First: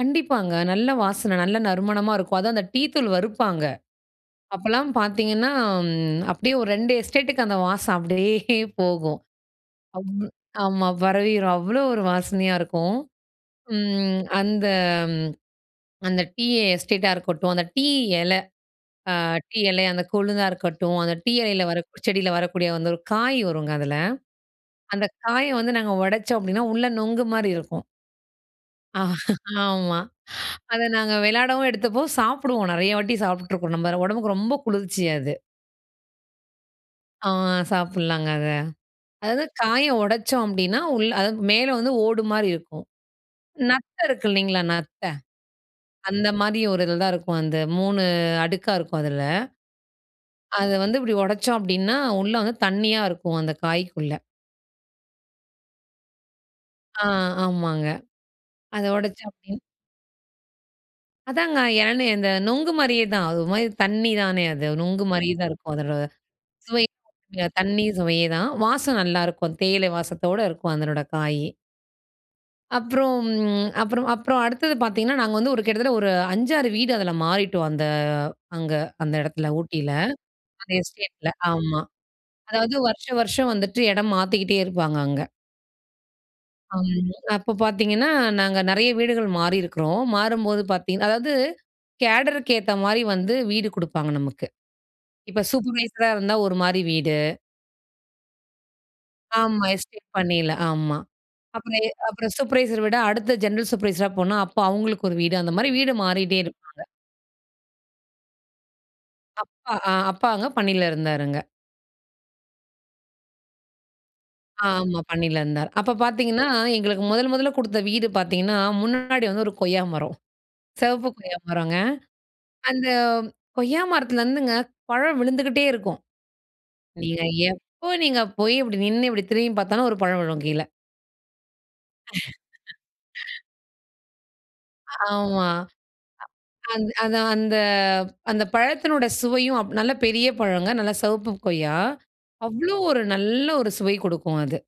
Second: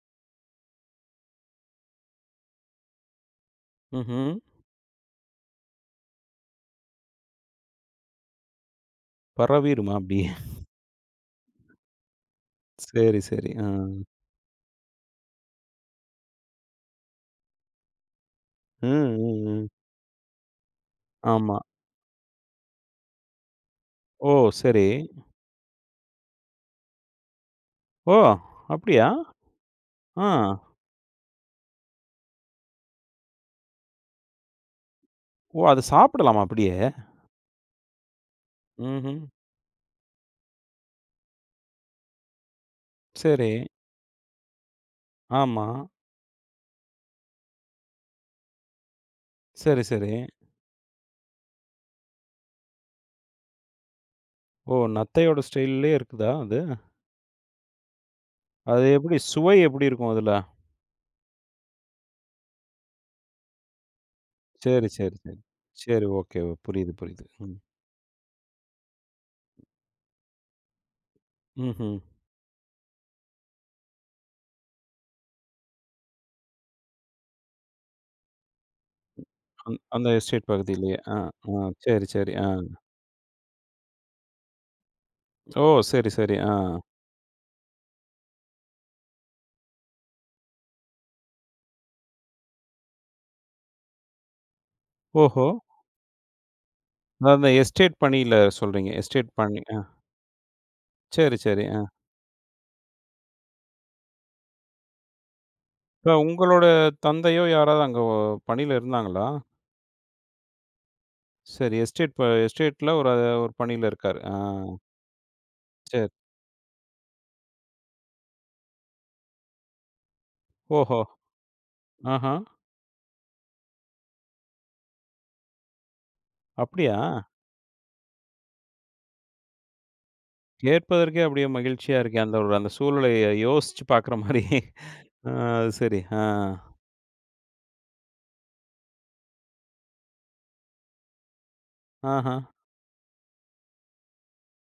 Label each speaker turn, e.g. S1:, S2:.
S1: கண்டிப்பாங்க. நல்ல வாசனை, நல்ல நறுமணமா இருக்கும். அதுவும் அந்த டீ தூள் வறுப்பாங்க,
S2: ம்ஹம்.
S1: அப்போலாம் பார்த்தீங்கன்னா, ம் அப்படியே ஒரு 2 எஸ்டேட்டுக்கு அந்த வாசம் அப்படியே போகும்,
S2: பரவிருமா
S1: அவ்
S2: அப்படி?
S1: ஆமா பரவிரும். அவ்வளோ ஒரு வாசனையா இருக்கும்.
S2: சரி, சரி. ஆ.
S1: ம் அந்த அந்த டீ எஸ்டேட்டா இருக்கட்டும், அந்த டீ இலை,
S2: ம்,
S1: ஆ
S2: ம்,
S1: டீ
S2: ம்.
S1: இலை அந்த கொழுந்தா இருக்கட்டும், அந்த டீ
S2: ஆமா.
S1: இலையில வர செடியில வரக்கூடிய வந்து ஒரு காய் வருங்க அதில,
S2: ஓ, சரி.
S1: அந்த காயை வந்து நாங்க உடைச்சோம் அப்படின்னா உள்ள நொங்கு மாரி இருக்கும்.
S2: ஓ! அப்படியா?
S1: ஆமா.
S2: ஆ.
S1: அதை நாங்க விளையாடவும் எடுத்துப்போம், சாப்பிடுவோம் நிறைய வாட்டி சாப்பிட்டுருக்கோம் நம்ம உடம்புக்கு ரொம்ப குளிர்ச்சி அது.
S2: ஓ! அதை சாப்பிடலாமா அப்படியே?
S1: ஆ சாப்பிடலாங்க அத.
S2: ம்ஹம்.
S1: அதாவது காயை உடைச்சோம் அப்படின்னா, உள்ள அது மேல வந்து ஓடு மாரி இருக்கும்,
S2: சரி.
S1: நத்தை இருக்கு இல்லைங்களா நத்தை,
S2: ஆமா.
S1: அந்த மாதிரி ஒரு இதில தான் இருக்கும், அந்த 3 அடுக்கா இருக்கும் அதில.
S2: சரி, சரி.
S1: அதை வந்து இப்படி உடைச்சோம் அப்படினா, உள்ள வந்து தண்ணியா இருக்கும் அந்த காய்க்குள்ள.
S2: ஓ, நத்தையோட ஸ்டைல்லயே இருக்குதா அது?
S1: ஆ, ஆமாங்க.
S2: அது
S1: அதை
S2: எப்படி
S1: உடைச்சி அப்படி
S2: சுவை எப்படி இருக்கும் அதுல?
S1: அதாங்க இழனி இந்த நுங்கு மாரியே தான், அது ஒரு மாரி தண்ணி தானே அது,
S2: சரி,
S1: நுங்கு
S2: சரி,
S1: மாரியே
S2: சரி.
S1: தான் இருக்கும்
S2: சரி,
S1: அதோட,
S2: ஓகே.
S1: சுவை
S2: புரியுது, புரியுது ம்.
S1: தண்ணி சுவையேதான், வாசம் நல்லாயிருக்கும் தேயிலை வாசத்தோடு இருக்கும் அதனோடய காய்.
S2: ம்ஹம்.
S1: அப்புறம் அப்புறம் அப்புறம் அடுத்தது பார்த்தீங்கன்னா, நாங்க வந்து ஒரு கிட்டத்தட்ட ஒரு 5, 6 வீடு அதில மாறிட்டோம், அந்த அங்க அந்த இடத்தில ஊட்டியில,
S2: அந்த எஸ்டேட்
S1: அந்த
S2: பகுதியிலேயே ஆ,
S1: எஸ்டேட்டில
S2: ஆ.
S1: ஆமாம்,
S2: சரி, சரி. ஆ.
S1: அதாவது வருஷம், வருஷம் வந்துட்டு இடம் மாத்திக்கிட்டே இருப்பாங்க அங்க.
S2: ஓ! சரி, சரி. ஆ.
S1: அம். அப்போ பார்த்தீங்கன்னா, நாங்க நிறைய வீடுகள் மாறியிருக்கிறோம், மாறும்போது பார்த்தீங் அதாவது கேடரு கு ஏத்த மாரி வந்து வீடு கொடுப்பாங்க நமக்கு. இப்போ
S2: ஓஹோ!
S1: சூப்பர்வைசர் அ இருந்தா ஒரு மாரி வீடு.
S2: அத அந்த எஸ்டேட் பணியில சொல்லுறீங்க. எஸ்டேட் பணி
S1: ஆமா.
S2: ஆ.
S1: எஸ்டேட் பணில ஆமா.
S2: சரி, சரி.
S1: அப்புறம்
S2: ஆ.
S1: எ அப்புறம் சுப்ரவைசர் விட அடுத்த ஜென்ரல் சூப்பர்வைசர் அ போனா அப்போ அவங்களுக்கு ஒரு வீடு அந்த மாரி வீடு,
S2: இப்ப
S1: மாறிட்டே
S2: உங்களோட
S1: இருப்பாங்க.
S2: தந்தையோ யாராவது அங்க ஒ பணியில இருந்தாங்களா?
S1: அப்பா ஆ அப்பா அங்க பணியில இருந்தாருங்க.
S2: சரி எஸ்டேட் ப எஸ்டேட்ல ஒரு ஒரு பணியில இருக்காரு. ஆ.
S1: ஆமா, பணியில இருந்தாரு. அப்போ
S2: சரி.
S1: பார்த்தீங்கன்னா, எங்களுக்கு முதல் முதலில கொடுத்த வீடு பார்த்தீங்கன்னா முன்னாடி வந்து ஒரு கொய்யா மரம்,
S2: ஓஹோ!
S1: சிவப்பு கொய்யா மரங்க,
S2: ஆஹா.
S1: அந்த கொய்யா மரத்துலருந்துங்க பழம் விழுந்துகிட்டே இருக்கும்.
S2: அப்படியா?
S1: நீங்க எப்போ நீங்க போய் அப்படி நின்னு இப்படி திரும்பி பார்த்தாலும் ஒரு பழம் விழும் கீழே.
S2: கேட்பதற்கே அப்படியே மகிழ்ச்சியா இருக்கே, அந்த ஒரு அந்த சூழ்நிலையை யோசிச்சு பார்க்குற மாரி.
S1: ஆமா.
S2: அது சரி ஆ.
S1: அந் அந்த அந்த அந்த பழத்தினுடைய சுவையும் அப் நல்ல பெரிய பழங்க, நல்ல சிவப்பு கொய்யா,
S2: ஆஹ.
S1: அவ்வளோ ஒரு நல்ல ஒரு சுவை கொடுக்கும் அது.